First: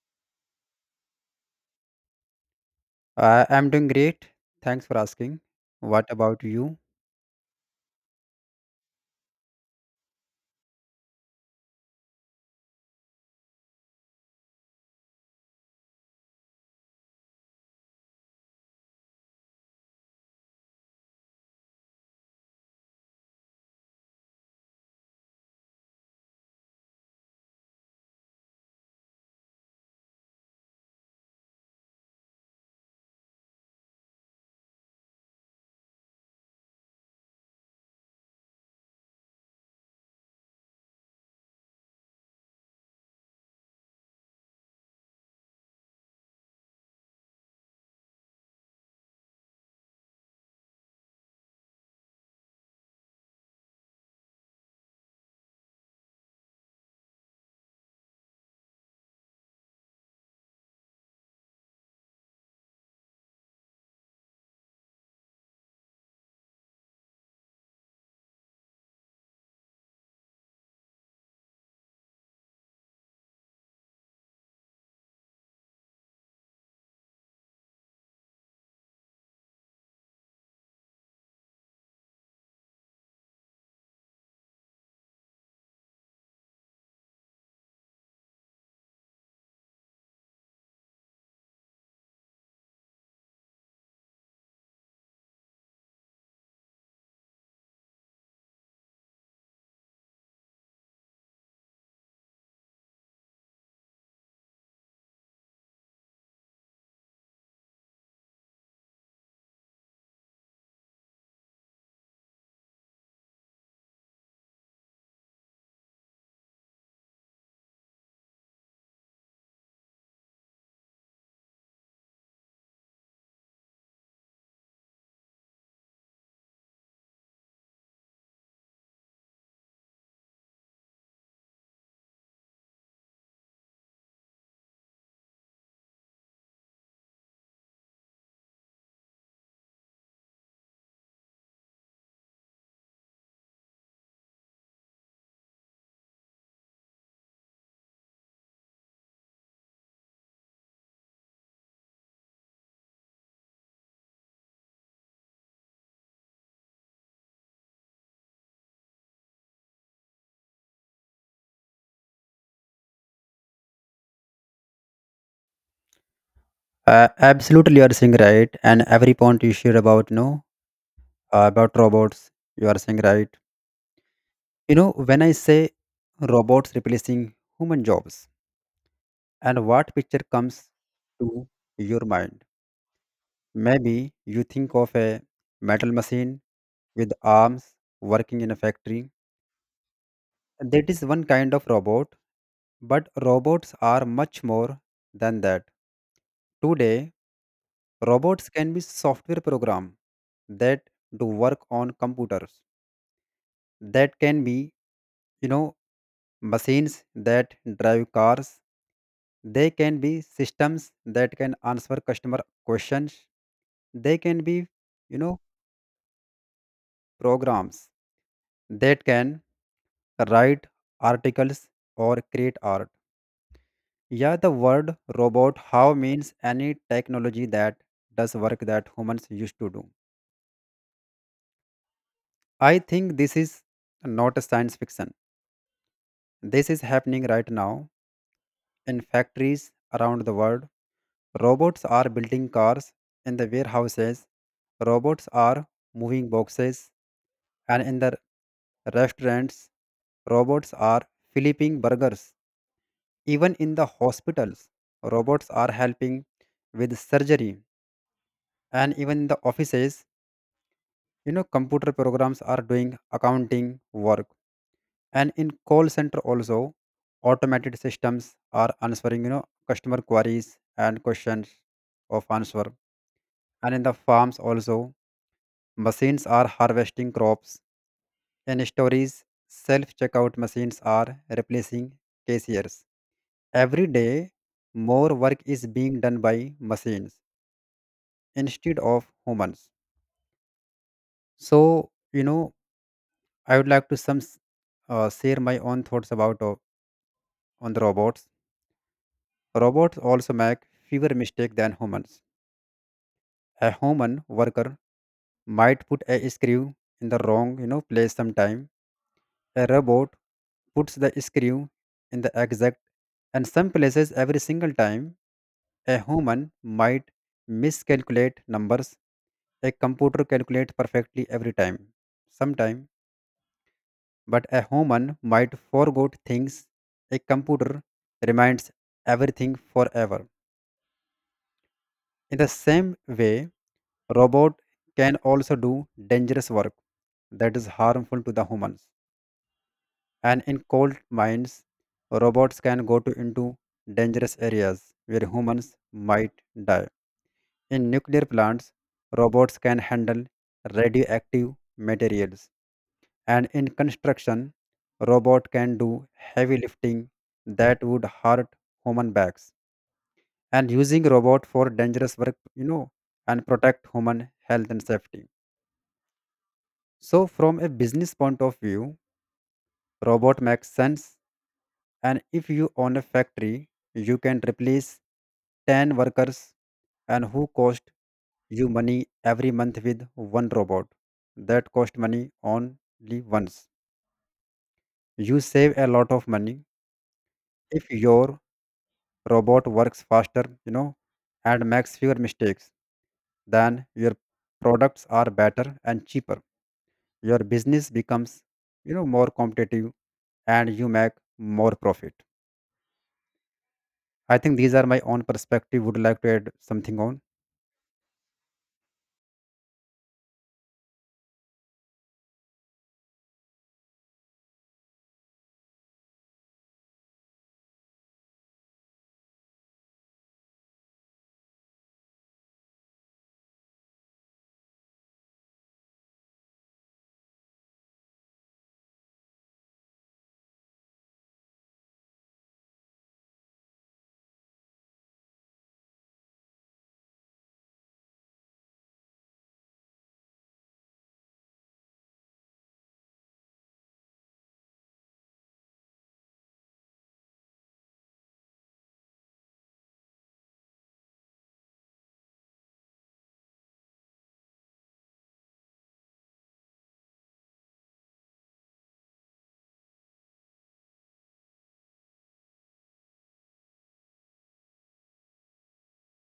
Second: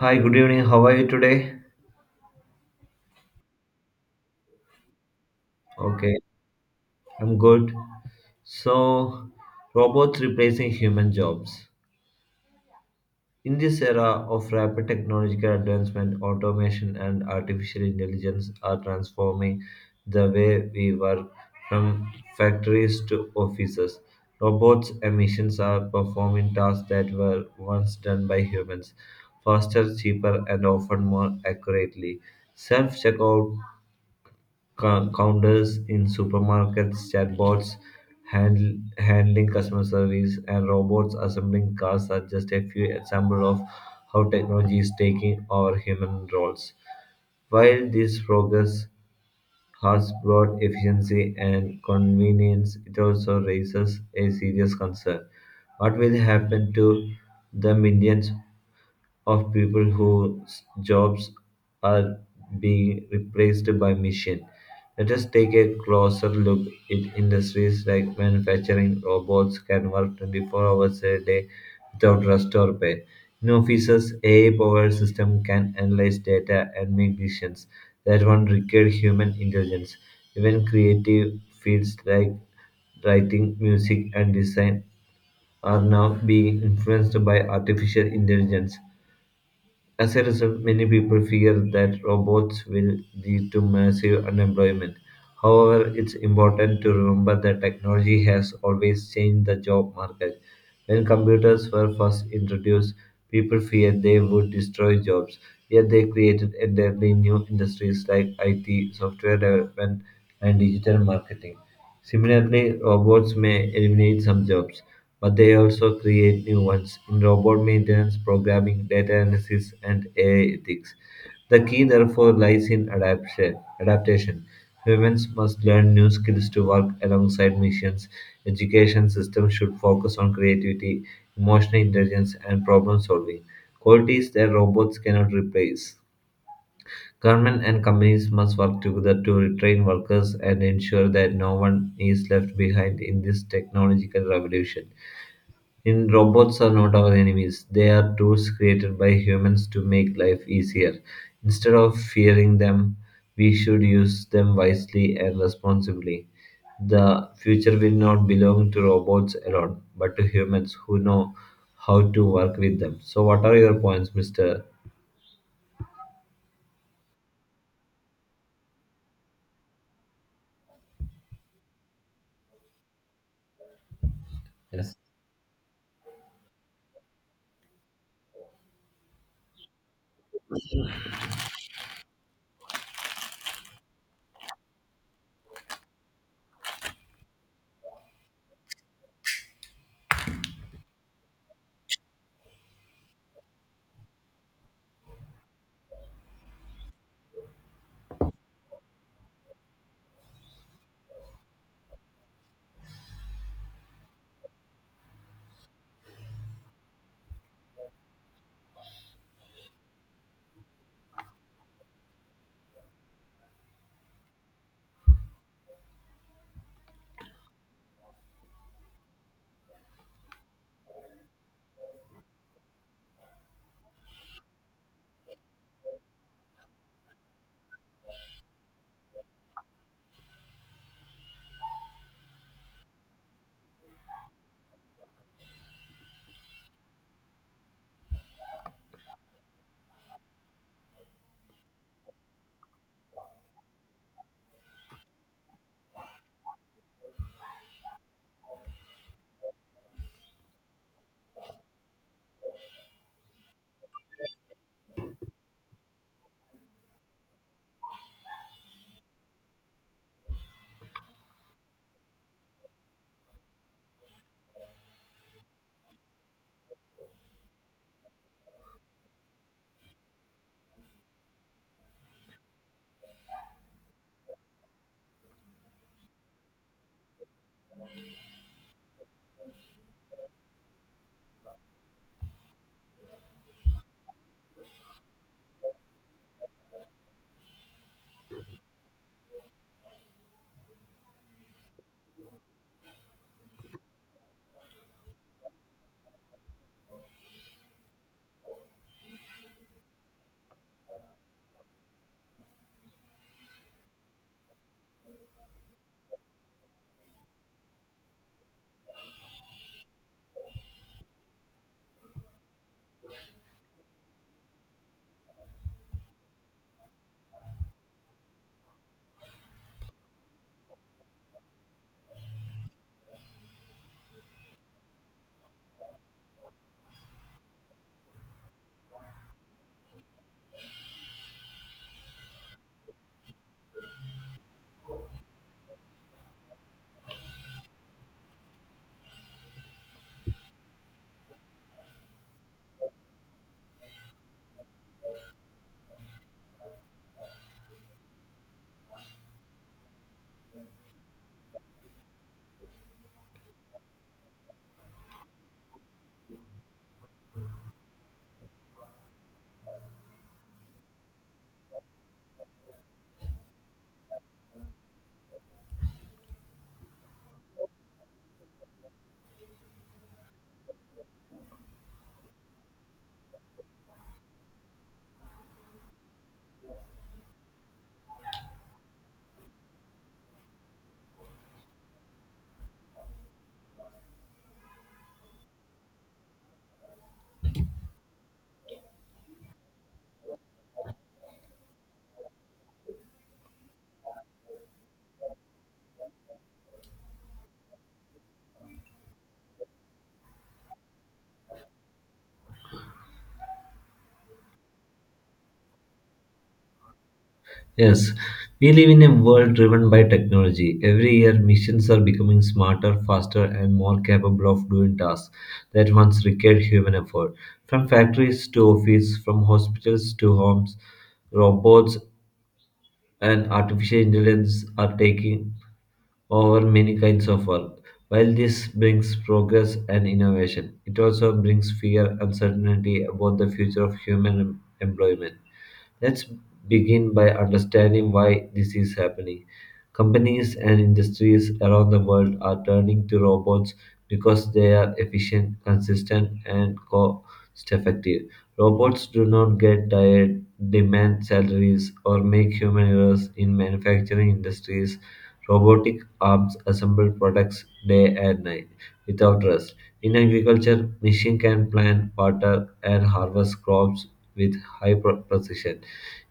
Hi, good evening. How are you today? I'm doing great. Thanks for asking. What Okay, about you? I'm good. So, robots replacing human jobs. In this era of rapid technological advancement, automation and artificial intelligence are transforming the way we work from factories to offices. Robots and machines are performing tasks that were once done by humans faster, cheaper, and often more accurately. Self checkout counters in supermarkets, chatbots handling customer service, and robots assembling cars are just a few examples of how technology is taking over human roles. While this progress has brought efficiency and convenience, it also raises a serious concern. What will happen to the millions of people whose jobs are being replaced by machine. Let us take a closer look at industries like manufacturing robots can work 24 hours a day without rest or pay. In offices, AI-powered system can analyze data and make decisions that one require human intelligence. Even creative fields like writing, music, and design are now being influenced by artificial intelligence. As a result, many people fear that robots will lead to massive unemployment. However, it's important to remember that technology has always changed the job market. When computers were first introduced, people feared they would destroy jobs, yet they created entirely new industries like IT, software development, and digital marketing. Similarly, robots may eliminate some jobs, but they also create new ones in robot maintenance, programming, data analysis, and AI ethics. The key, therefore, lies in adaptation. Humans must learn new skills to work alongside machines. Education systems should focus on creativity, emotional intelligence, and problem solving qualities that robots cannot replace. Government and companies must work together to retrain workers and ensure that no one is left behind in this technological revolution. In robots are not our enemies. They are tools created by humans to make life easier. Instead of fearing them, we should use them wisely and responsibly. The future will not belong to robots alone, but to humans who know how to work with them. So what are your points, Mr. Absolutely, you are saying right. And every point you share about robots, you are saying right. You know, Yes. when I say robots replacing human jobs, and what picture comes to your mind? Maybe you think of a metal machine with arms working in a factory. That is one kind of robot, but robots are much more than that. Today, robots can be software program that do work on computers. That can be, you know, machines that drive cars. They can be systems that can answer customer questions. They can be, you know, programs that can write articles or create art. Yeah, the word robot how means any technology that does work that humans used to do. I think this is not a science fiction. This is happening right now in factories around the world. Robots are building cars in the warehouses, robots are moving boxes, and in the restaurants, robots are flipping burgers. Even in the hospitals, robots are helping with surgery. And even in the offices, computer programs are doing accounting work. And in call center also, automated systems are answering customer queries and questions of answer. And in the farms also, machines are harvesting crops. In stores, self checkout machines are replacing cashiers. Every day more work is being done by machines instead of humans. So you know I would like to share my own thoughts about on the robots. Robots also make fewer mistakes than humans. A human worker might put a screw in the wrong place sometime. A robot puts the screw in the exact and some places every single time. A human might miscalculate numbers. A computer calculates perfectly every time. Sometime, but a human might forget things. A computer reminds everything forever. In the same way, robot can also do dangerous work that is harmful to the humans. And in coal mines, robots can go to into dangerous areas where humans might die. In nuclear plants, robots can handle radioactive materials. And in construction, robot can do heavy lifting that would hurt human backs. And using robot for dangerous work, and protect human health and safety. So, from a business point of view, robot makes sense. And if you own a factory, you can replace 10 workers and who cost you money every month with one robot. That cost money only once. You save a lot of money if your robot works faster, and makes fewer mistakes, then your products are better and cheaper. Your business becomes more competitive, and you make more profit. I think these are my own perspective. Would you like to add something on? Yes, we live in a world driven by technology. Every year, machines are becoming smarter, faster, and more capable of doing tasks that once required human effort. From factories to office, from hospitals to homes, robots and artificial intelligence are taking over many kinds of work. While this brings progress and innovation, it also brings fear, uncertainty about the future of human employment. Let's begin by understanding why this is happening. Companies and industries around the world are turning to robots because they are efficient, consistent, and cost effective. Robots do not get tired, demand salaries, or make human errors in manufacturing industries. Robotic arms assemble products day and night without rest. In agriculture, machine can plant, water, and harvest crops with high precision.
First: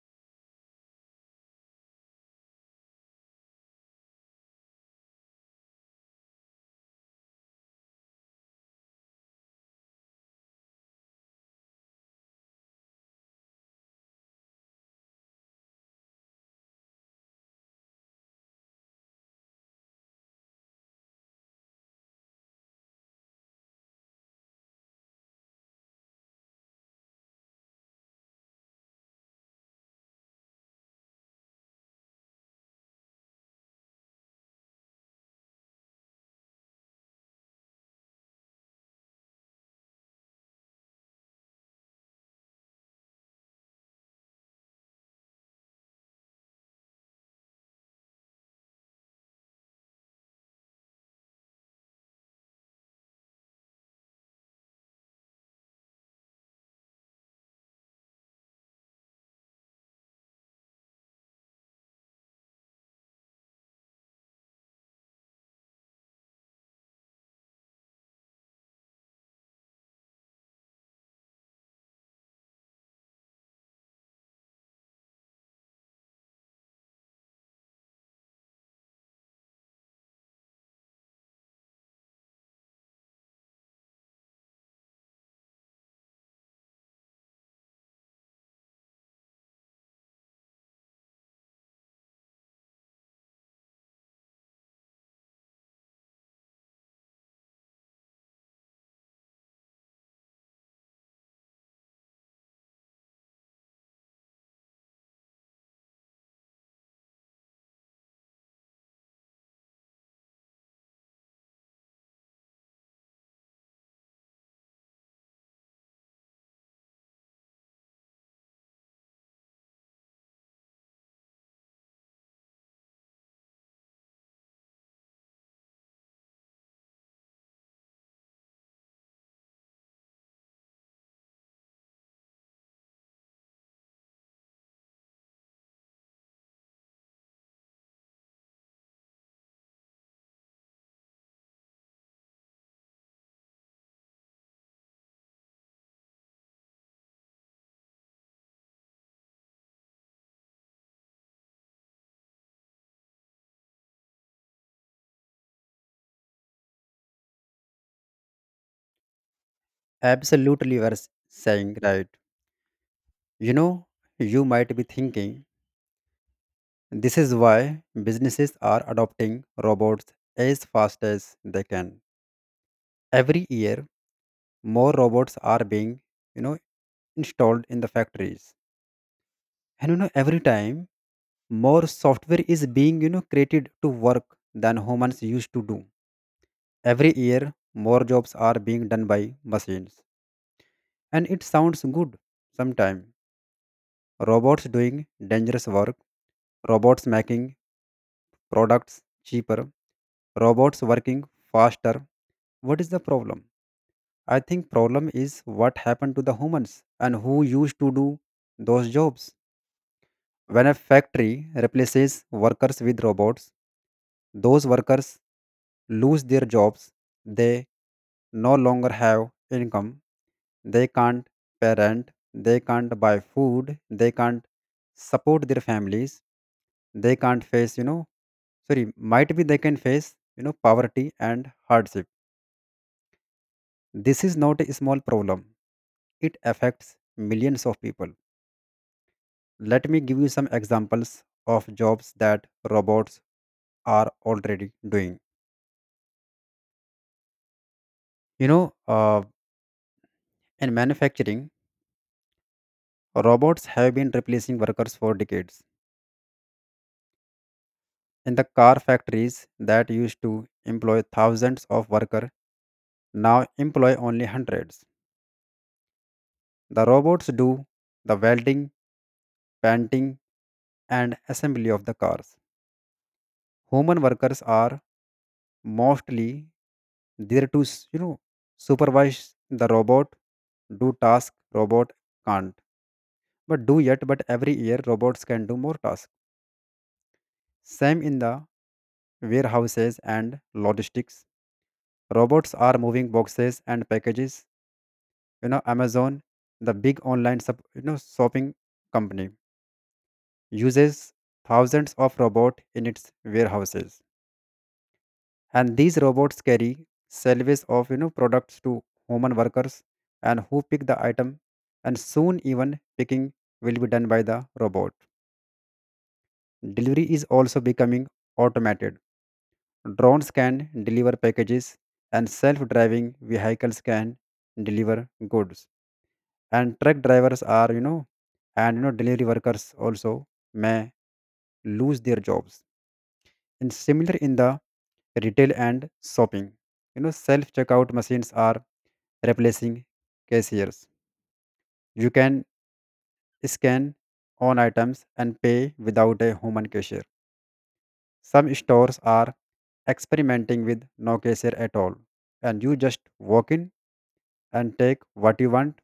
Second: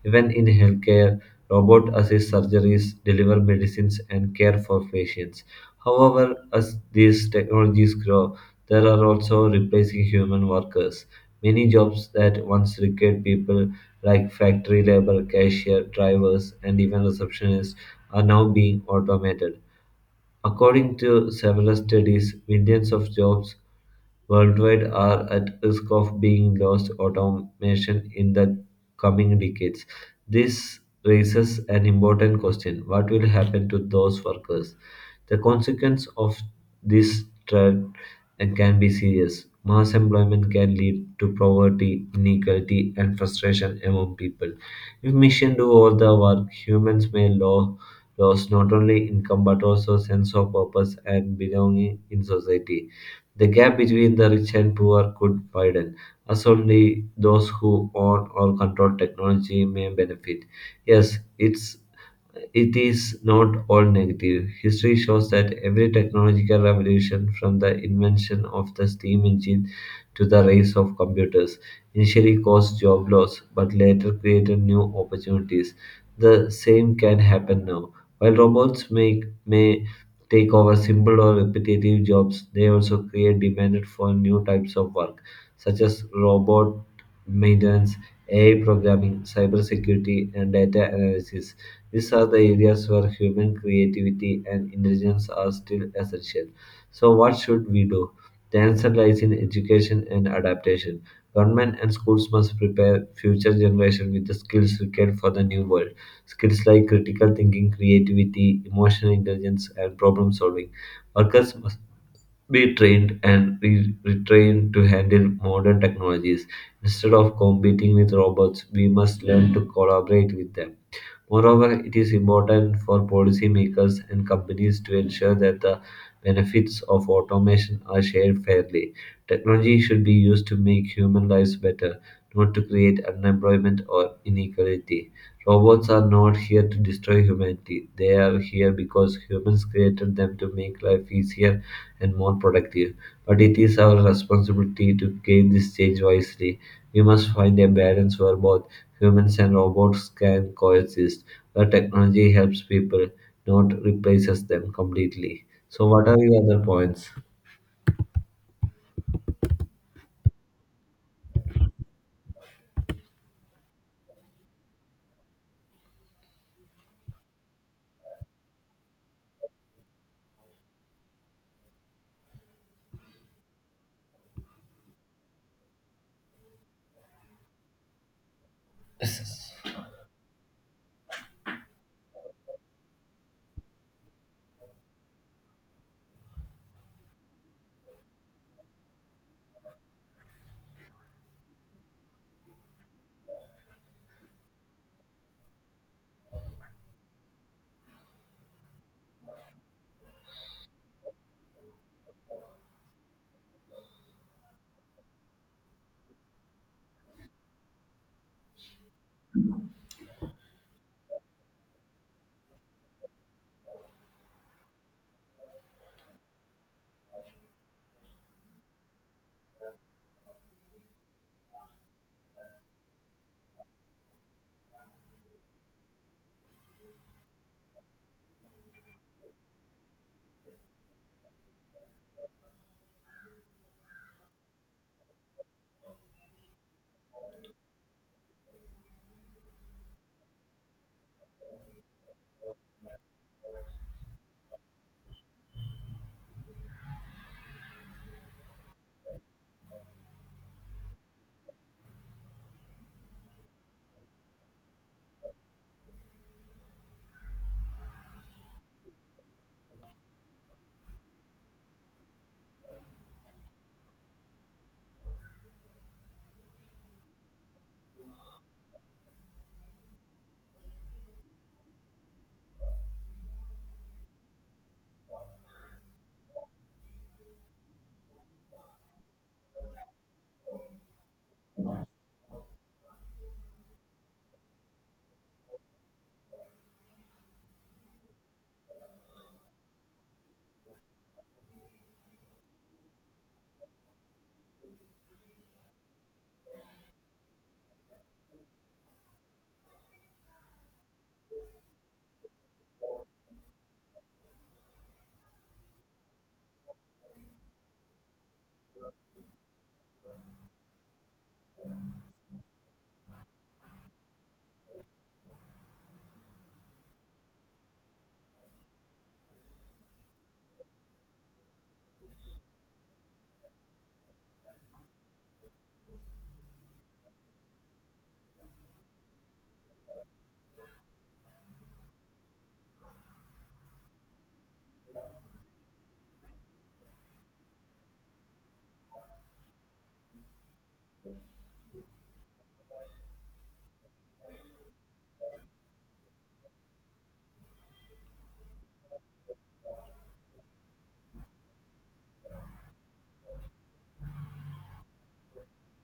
Even in healthcare, robot assist surgeries, deliver medicines, and care for patients. However, as these technologies grow, there are also replacing human workers. Many jobs that once required people like factory labor, cashier, drivers, and even receptionists are now being automated. According to several studies, millions of jobs worldwide are at risk of being lost automation in the coming decades. This raises an important question. What will happen to those workers? The consequence of this trend can be serious. Mass employment can lead to poverty, inequality, and frustration among people. If machines do all the work, humans may lose lost not only income but also sense of purpose and belonging in society. The gap between the rich and poor could widen, as only those who own or control technology may benefit. Yes, it is not all negative. History shows that every technological revolution, from the invention of the steam engine to the rise of computers, initially caused job loss but later created new opportunities. The same can happen now. While robots may take over simple or repetitive jobs, they also create demand for new types of work, such as robot maintenance, AI programming, cybersecurity, and data analysis. These are the areas where human creativity and intelligence are still essential. So, what should we do? The answer lies in education and adaptation. Government and schools must prepare future generation with the skills required for the new world. Skills like critical thinking, creativity, emotional intelligence, and problem solving. Workers must be trained and retrained to handle modern technologies. Instead of competing with robots, we must learn to collaborate with them. Moreover, it is important for policymakers and companies to ensure that the benefits of automation are shared fairly. Technology should be used to make human lives better, not to create unemployment or inequality. Robots are not here to destroy humanity, they are here because humans created them to make life easier and more productive. But it is our responsibility to gain this change wisely. We must find a balance where both humans and robots can coexist, where technology helps people, not replaces them completely. So, what are your other points? Absolutely, you are saying right. You know you might be thinking this is why businesses are adopting robots as fast as they can. Every year more robots are being you know installed in the factories. And every time more software is being created to work than humans used to do. Every year, more jobs are being done by machines. And it sounds good sometimes. Robots doing dangerous work, robots making products cheaper, robots working faster. What is the problem? I think problem is what happened to the humans and who used to do those jobs. When a factory replaces workers with robots, those workers lose their jobs, they no longer have income, they can't pay rent, they can't buy food, they can't support their families, they can't face, sorry, might be they can face poverty and hardship. This is not a small problem. It affects millions of people. Let me give you some examples of jobs that robots are already doing. You know, uh, In manufacturing, robots have been replacing workers for decades. In the car factories that used to employ thousands of workers now employ only hundreds. The robots do the welding, painting, and assembly of the cars. Human workers are mostly there to supervise the robot, do tasks robot can't, but do yet. But every year robots can do more tasks. Same in the warehouses and logistics. Robots are moving boxes and packages. Amazon, the big online shopping company, uses thousands of robots in its warehouses, and these robots carry salvage of products to human workers and who pick the item, and soon even picking will be done by the robot. Delivery is also becoming automated. Drones can deliver packages, and self-driving vehicles can deliver goods. And truck drivers are, and delivery workers also may lose their jobs. And similar in the retail and shopping, self-checkout machines are replacing cashiers. You can scan on items and pay without a human cashier. Some stores are experimenting with no cashier at all, and you just walk in and take what you want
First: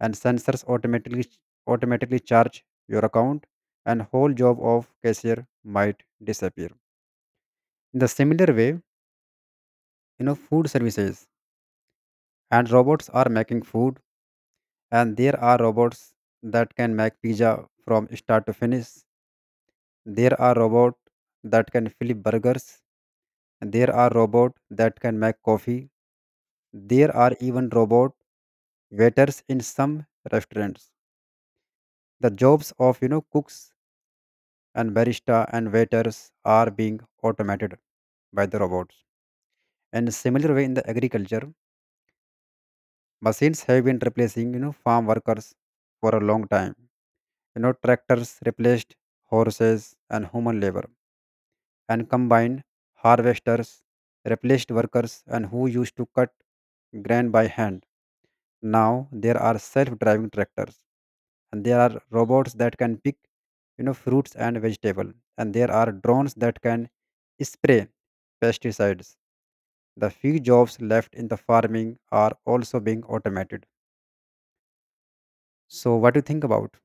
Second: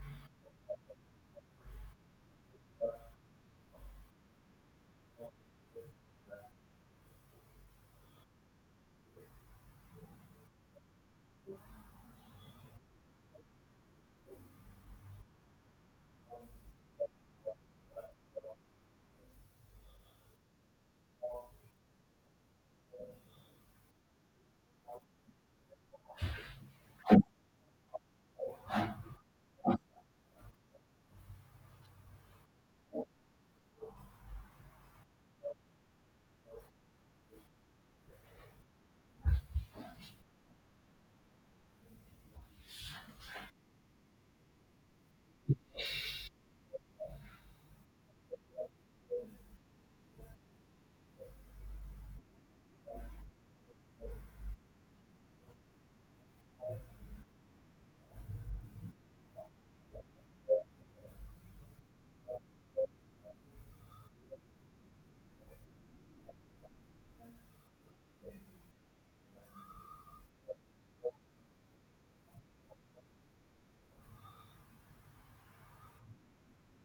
and sensors automatically charge your account, and whole job of cashier might disappear. In the similar way, food services and robots are making food. And there are robots that can make pizza from start to finish. There are robots that can flip burgers. There are robots that can make coffee. There are even robot waiters in some restaurants. The jobs of cooks and barista and waiters are being automated by the robots. And similar way in the agriculture, machines have been replacing farm workers for a long time. Tractors replaced horses and human labor, and combined harvesters replaced workers and who used to cut grain by hand. Now there are self-driving tractors, and there are robots that can pick fruits and vegetable, and there are drones that can spray pesticides. The few jobs left in the farming are also being automated. So, what do you think about?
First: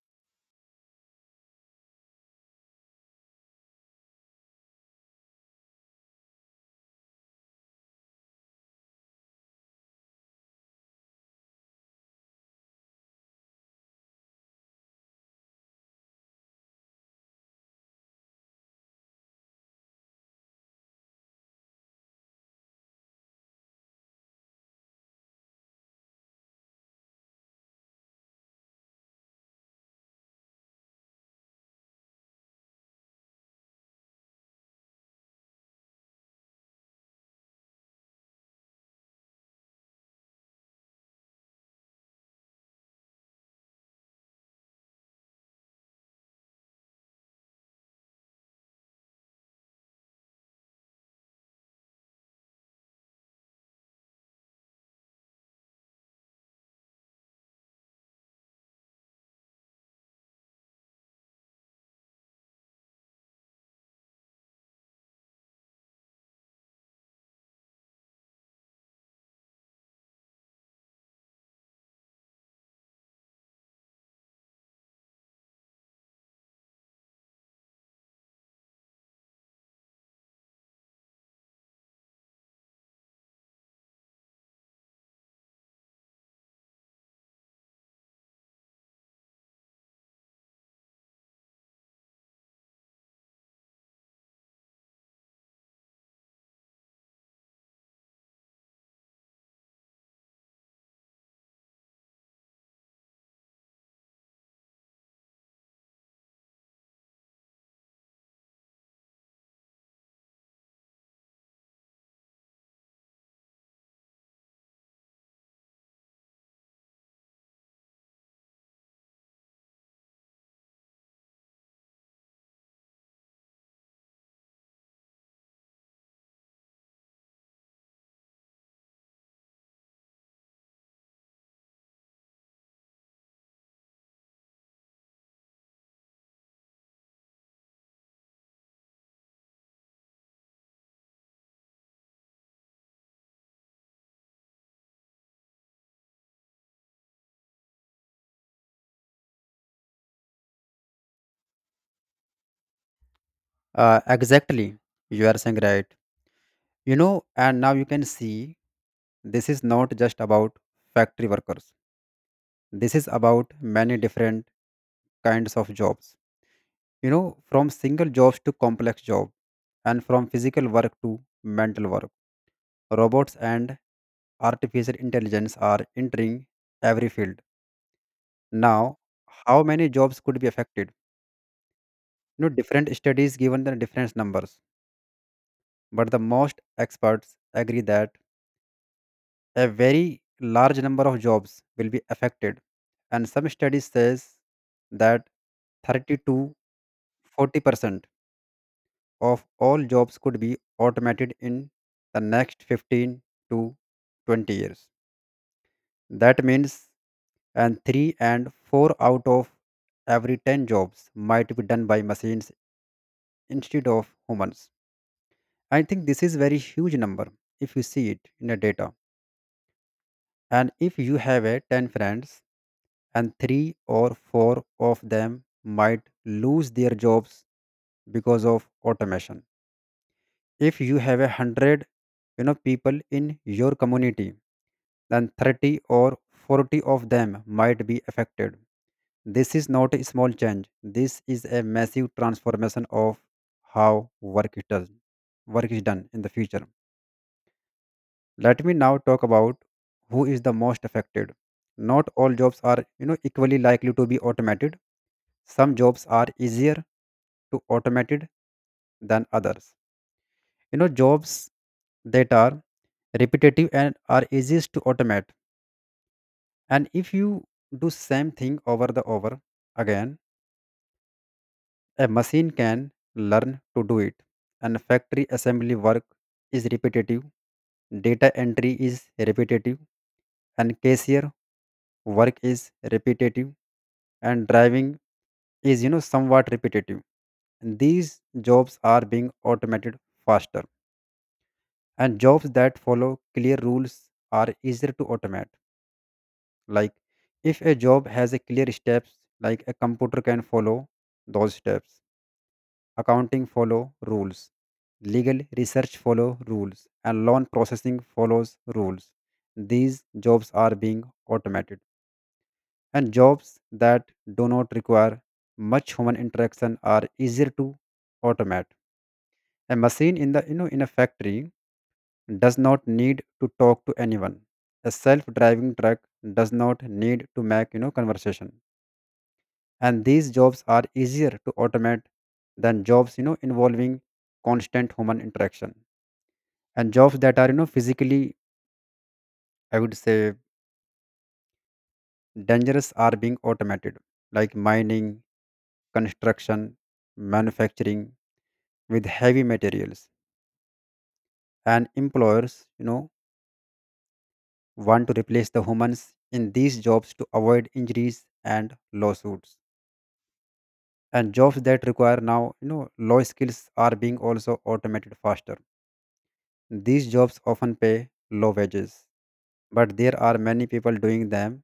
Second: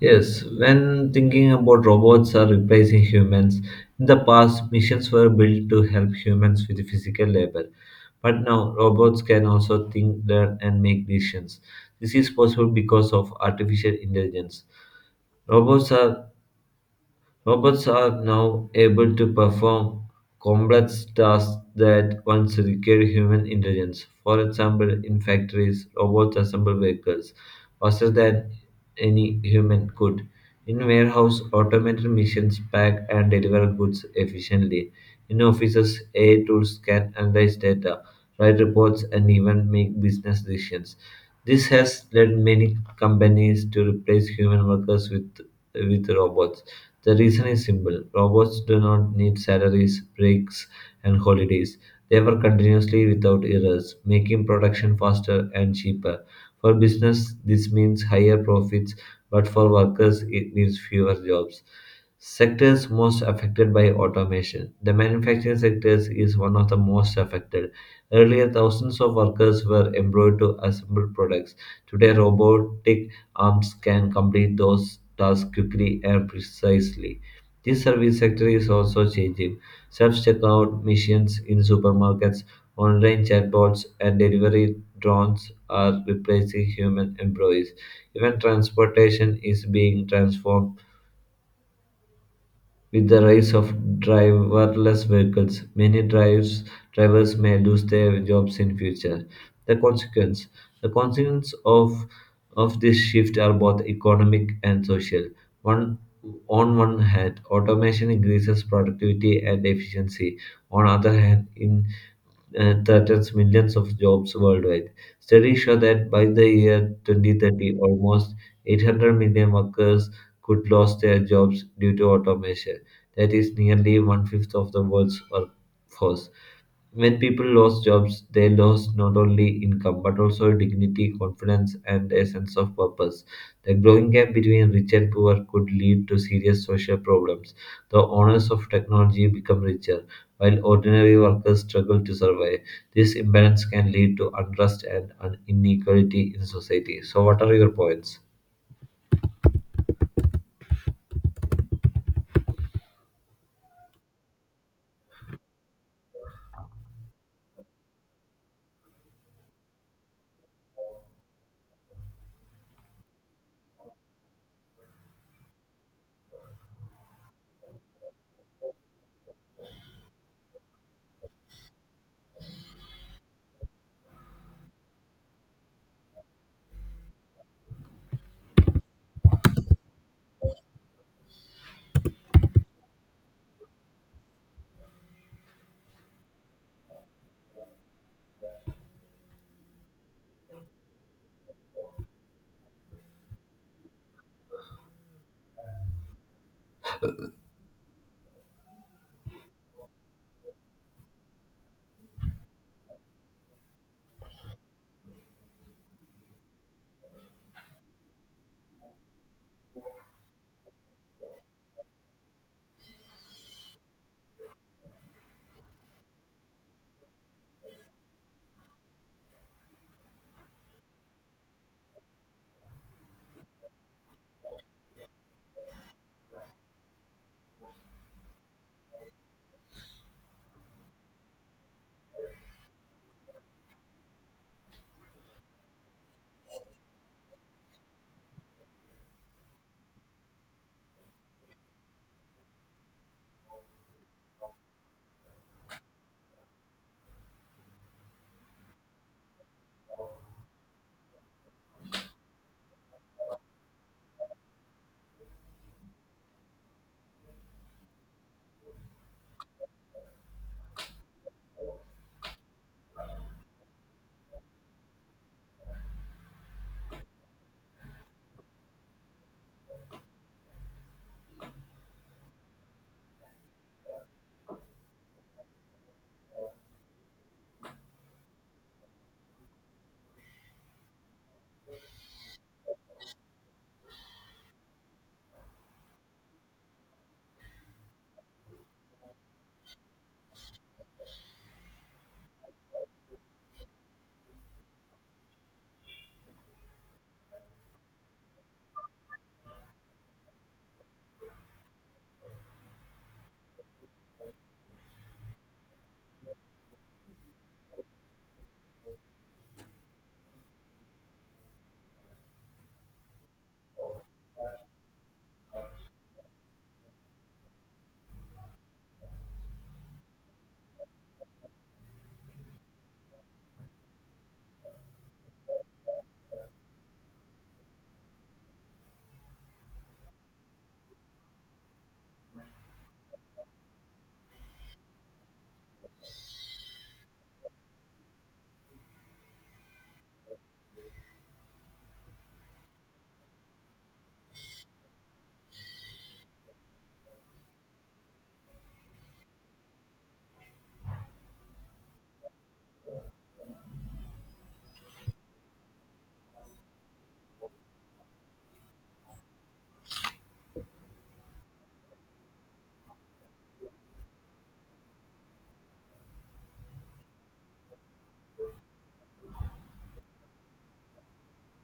Yes, when thinking about robots are replacing humans, in the past missions were built to help humans with physical labor. But now robots can also think, learn and make decisions. This is possible because of artificial intelligence. Robots are Robots are now able to perform complex tasks that once required human intelligence. For example, in factories, robots assemble vehicles faster than any human could. In warehouse, automated machines pack and deliver goods efficiently. In offices, AI tools can analyze data, write reports, and even make business decisions. This has led many companies to replace human workers with robots. The reason is simple robots do not need salaries, breaks, and holidays. They work continuously without errors, making production faster and cheaper. For business, this means higher profits, but for workers, it means fewer jobs sectors most affected by automation. The manufacturing sector is one of the most affected. Earlier, thousands of workers were employed to assemble products. Today, robotic arms can complete those tasks quickly and precisely. This service sector is also changing. Self-checkout machines in supermarkets, online chatbots, and delivery drones are replacing human employees. Even transportation is being transformed with the rise of driverless vehicles, many drivers may lose their jobs in future. The consequence, the consequence of this shift are both economic and social. One On one hand, automation increases productivity and efficiency. On other hand, in threatens millions of jobs worldwide. Studies show that by the year 2030, almost 800 million workers could lose their jobs due to automation. That is nearly one fifth of the world's workforce. When people lost jobs, they lost not only income but also dignity, confidence, and a sense of purpose. The growing gap between rich and poor could lead to serious social problems. The owners of technology become richer, while ordinary workers struggle to survive. This imbalance can lead to unrest and inequality in society. So, what are your points? Exactly, you are saying right. And now you can see this is not just about factory workers. This is about many different kinds of jobs, from single jobs to complex job, and from physical work to mental work. Robots and artificial intelligence are entering every field now. How many jobs could be affected? Different studies given the different numbers, but the most experts agree that a very large number of jobs will be affected. And some studies says that 30 to 40% of all jobs could be automated in the next 15 to 20 years. That means and 3 and 4 out of every 10 jobs might be done by machines instead of humans. I think this is very huge number if you see it in the data. And if you have a 10 friends and 3 or 4 of them might lose their jobs because of automation. If you have a hundred people in your community, then 30 or 40 of them might be affected. This is not a small change. This is a massive transformation of how work is done, work is done in the future. Let me now talk about who is the most affected. Not all jobs are equally likely to be automated. Some jobs are easier to automated than others. Jobs that are repetitive and are easiest to automate, and if you do same thing over the over again, a machine can learn to do it. And factory assembly work is repetitive, data entry is repetitive, and cashier work is repetitive, and driving is somewhat repetitive. And these jobs are being automated faster. And jobs that follow clear rules are easier to automate. Like if a job has a clear steps like a computer can follow those steps, accounting follow rules, legal research follow rules, and loan processing follows rules. These jobs are being automated. And jobs that do not require much human interaction are easier to automate. A machine in the you know in a factory does not need to talk to anyone. A self driving truck does not need to make conversation. And these jobs are easier to automate than jobs involving constant human interaction. And jobs that are physically, I would say, dangerous are being automated. Like mining, construction, manufacturing with heavy materials. And employers want to replace the humans in these jobs to avoid injuries and lawsuits. And jobs that require now low skills are being also automated faster. These jobs often pay low wages, but there are many people doing them,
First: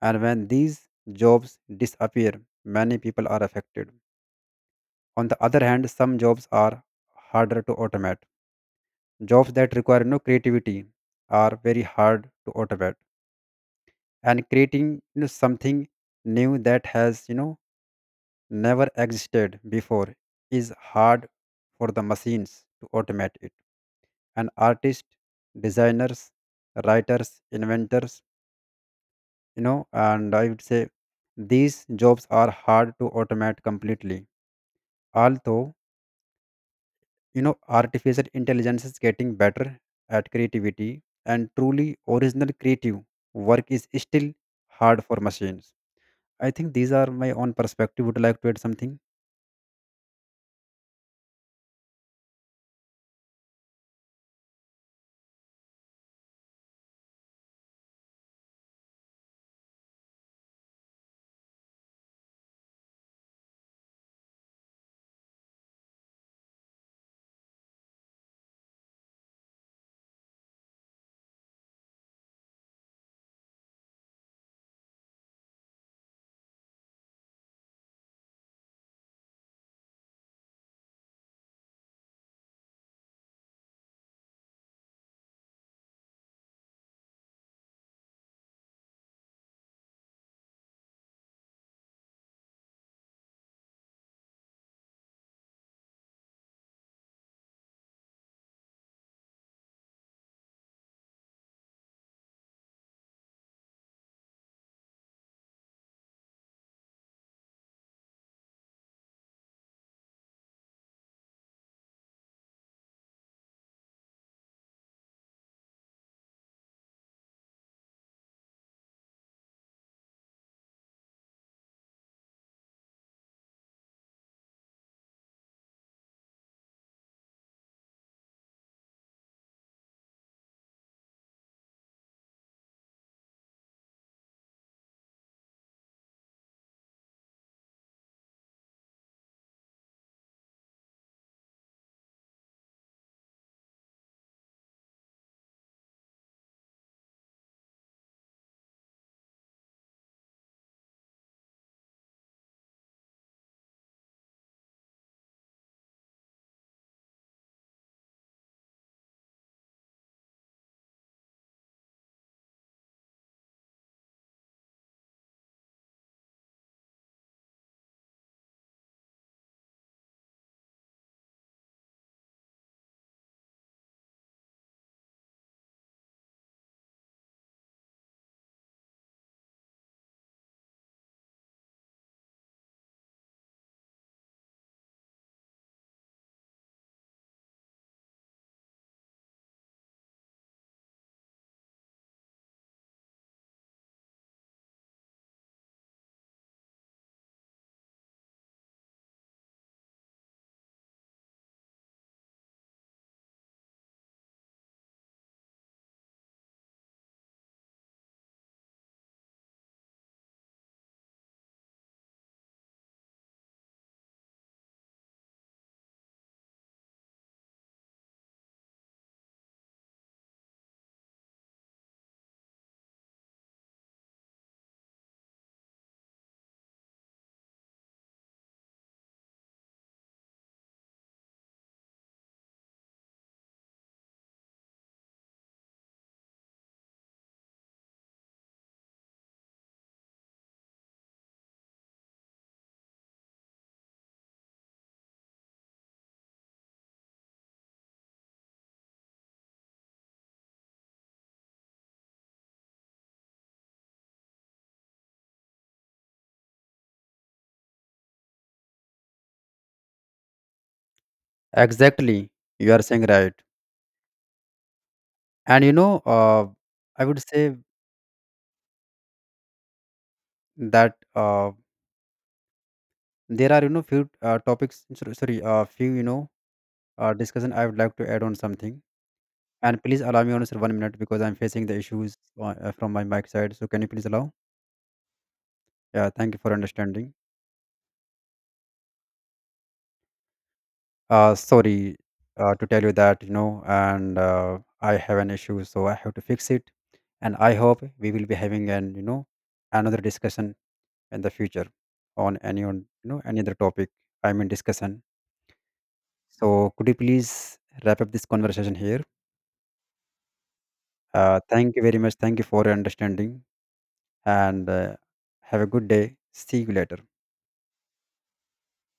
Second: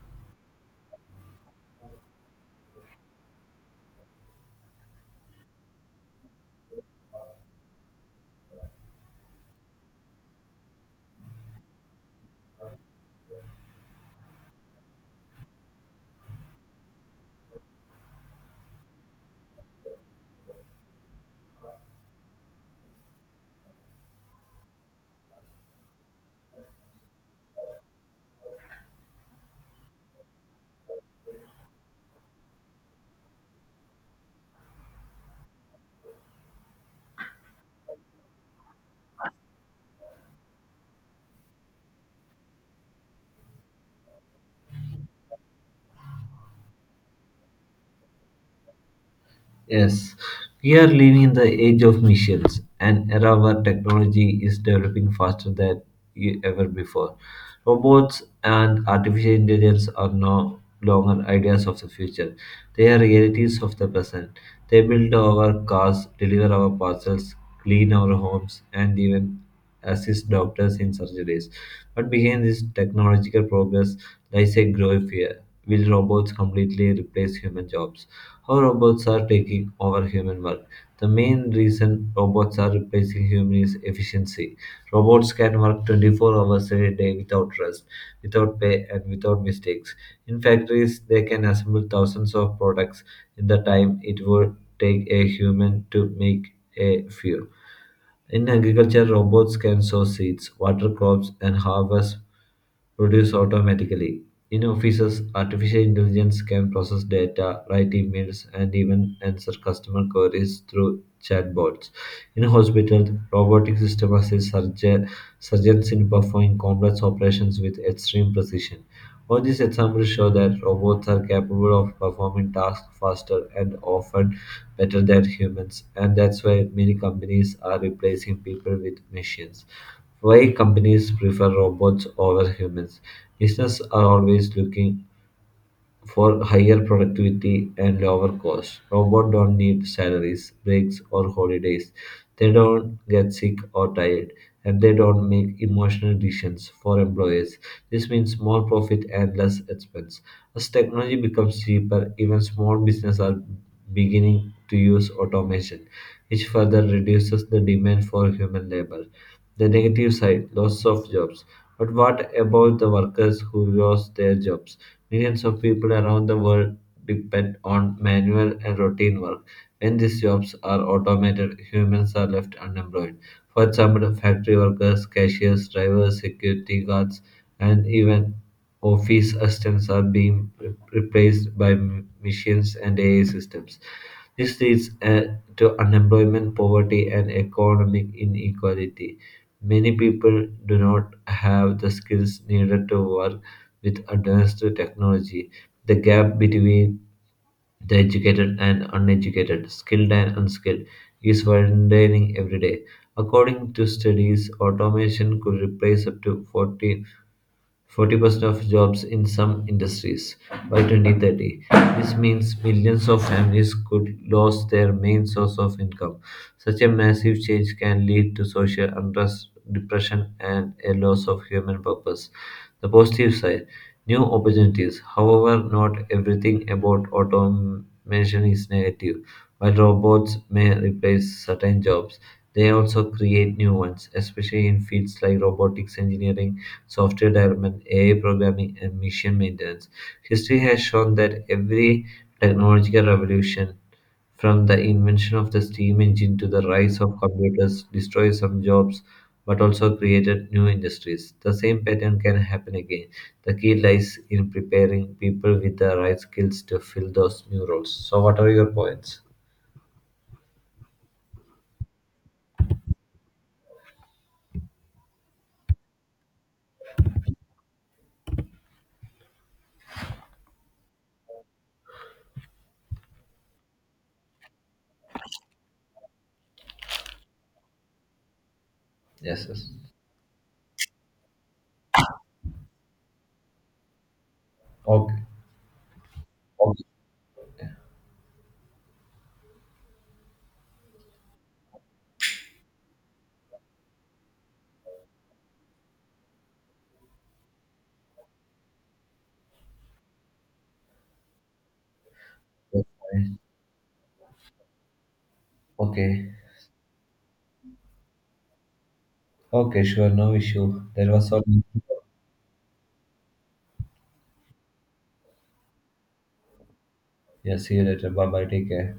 and when these jobs disappear, many people are affected. On the other hand, some jobs are harder to automate. Jobs that require no creativity are very hard to automate. And creating something new that has never existed before is hard for the machines to automate it. And artists, designers, writers, inventors, you know and I would say these jobs are hard to automate completely, although you know artificial intelligence is getting better at creativity, and truly original creative work is still hard for machines. I think these are my own perspective. Would you like to add something? Yes, we are living in the age of machines, an era where technology is developing faster than ever before. Robots and artificial intelligence are no longer ideas of the future, they are realities of the present. They build our cars, deliver our parcels, clean our homes, and even assist doctors in surgeries. But behind this technological progress lies a growing fear. Will robots completely replace human jobs? How robots are taking over human work. The main reason robots are replacing humans is efficiency. Robots can work 24 hours a day without rest, without pay, and without mistakes. In factories, they can assemble thousands of products in the time it would take a human to make a few. In agriculture, robots can sow seeds, water crops, and harvest produce automatically. In offices, artificial intelligence can process data, write emails, and even answer customer queries through chatbots. In hospitals, robotic systems assist surgeons in performing complex operations with extreme precision. All these examples show that robots are capable of performing tasks faster and often better than humans, and that's why many companies are replacing people with machines. Why companies prefer robots over humans? Businesses are always looking for higher productivity and lower costs. Robots don't need salaries, breaks, or holidays. They don't get sick or tired, and they don't make emotional decisions for employees. This means more profit and less expense. As technology becomes cheaper, even small businesses are beginning to use automation, which further reduces the demand for human labor. The negative side, loss of jobs. But what about the workers who lost their jobs? Millions of people around the world depend on manual and routine work. When these jobs are automated, humans are left unemployed. For example, factory workers, cashiers, drivers, security guards, and even office assistants are being replaced by machines and AI systems. This leads to unemployment, poverty, and economic inequality. Many people do not have the skills needed to work with advanced technology. The gap between the educated and uneducated, skilled and unskilled, is widening every day. According to studies, automation could replace up to 40 forty percent of jobs in some industries by 2030. This means millions of families could lose their main source of income. Such a massive change can lead to social unrest, depression, and a loss of human purpose. The positive side new opportunities. However, not everything about automation is negative. While robots may replace certain jobs, they also create new ones, especially in fields like robotics engineering software development, AI programming, and mission maintenance. History has shown that every technological revolution, from the invention of the steam engine to the rise of computers, destroyed some jobs but also created new industries. The same pattern can happen again. The key lies in preparing people with the right skills to fill those new roles. So, what are your points? Exactly, you are saying right. And I would say that uh, there are few topics, sorry, sorry, few discussion I would like to add on something. Yes, yes. And please allow me, on sir 1 minute because I'm facing the issues from my mic side. So can you please allow? Okay. Yeah, thank you for Okay. understanding. Sorry to tell you that, you know, and I have an issue, so I have to fix it. And I hope we will be having another discussion in the future on any on Okay. you know any other topic. I mean discussion. Okay. So could you please wrap up this conversation here? Okay, sure. No issue. That was all. Thank you very much. Thank you for your understanding, and have a good day. See you later. Yeah, see you later. Bye bye. Take care.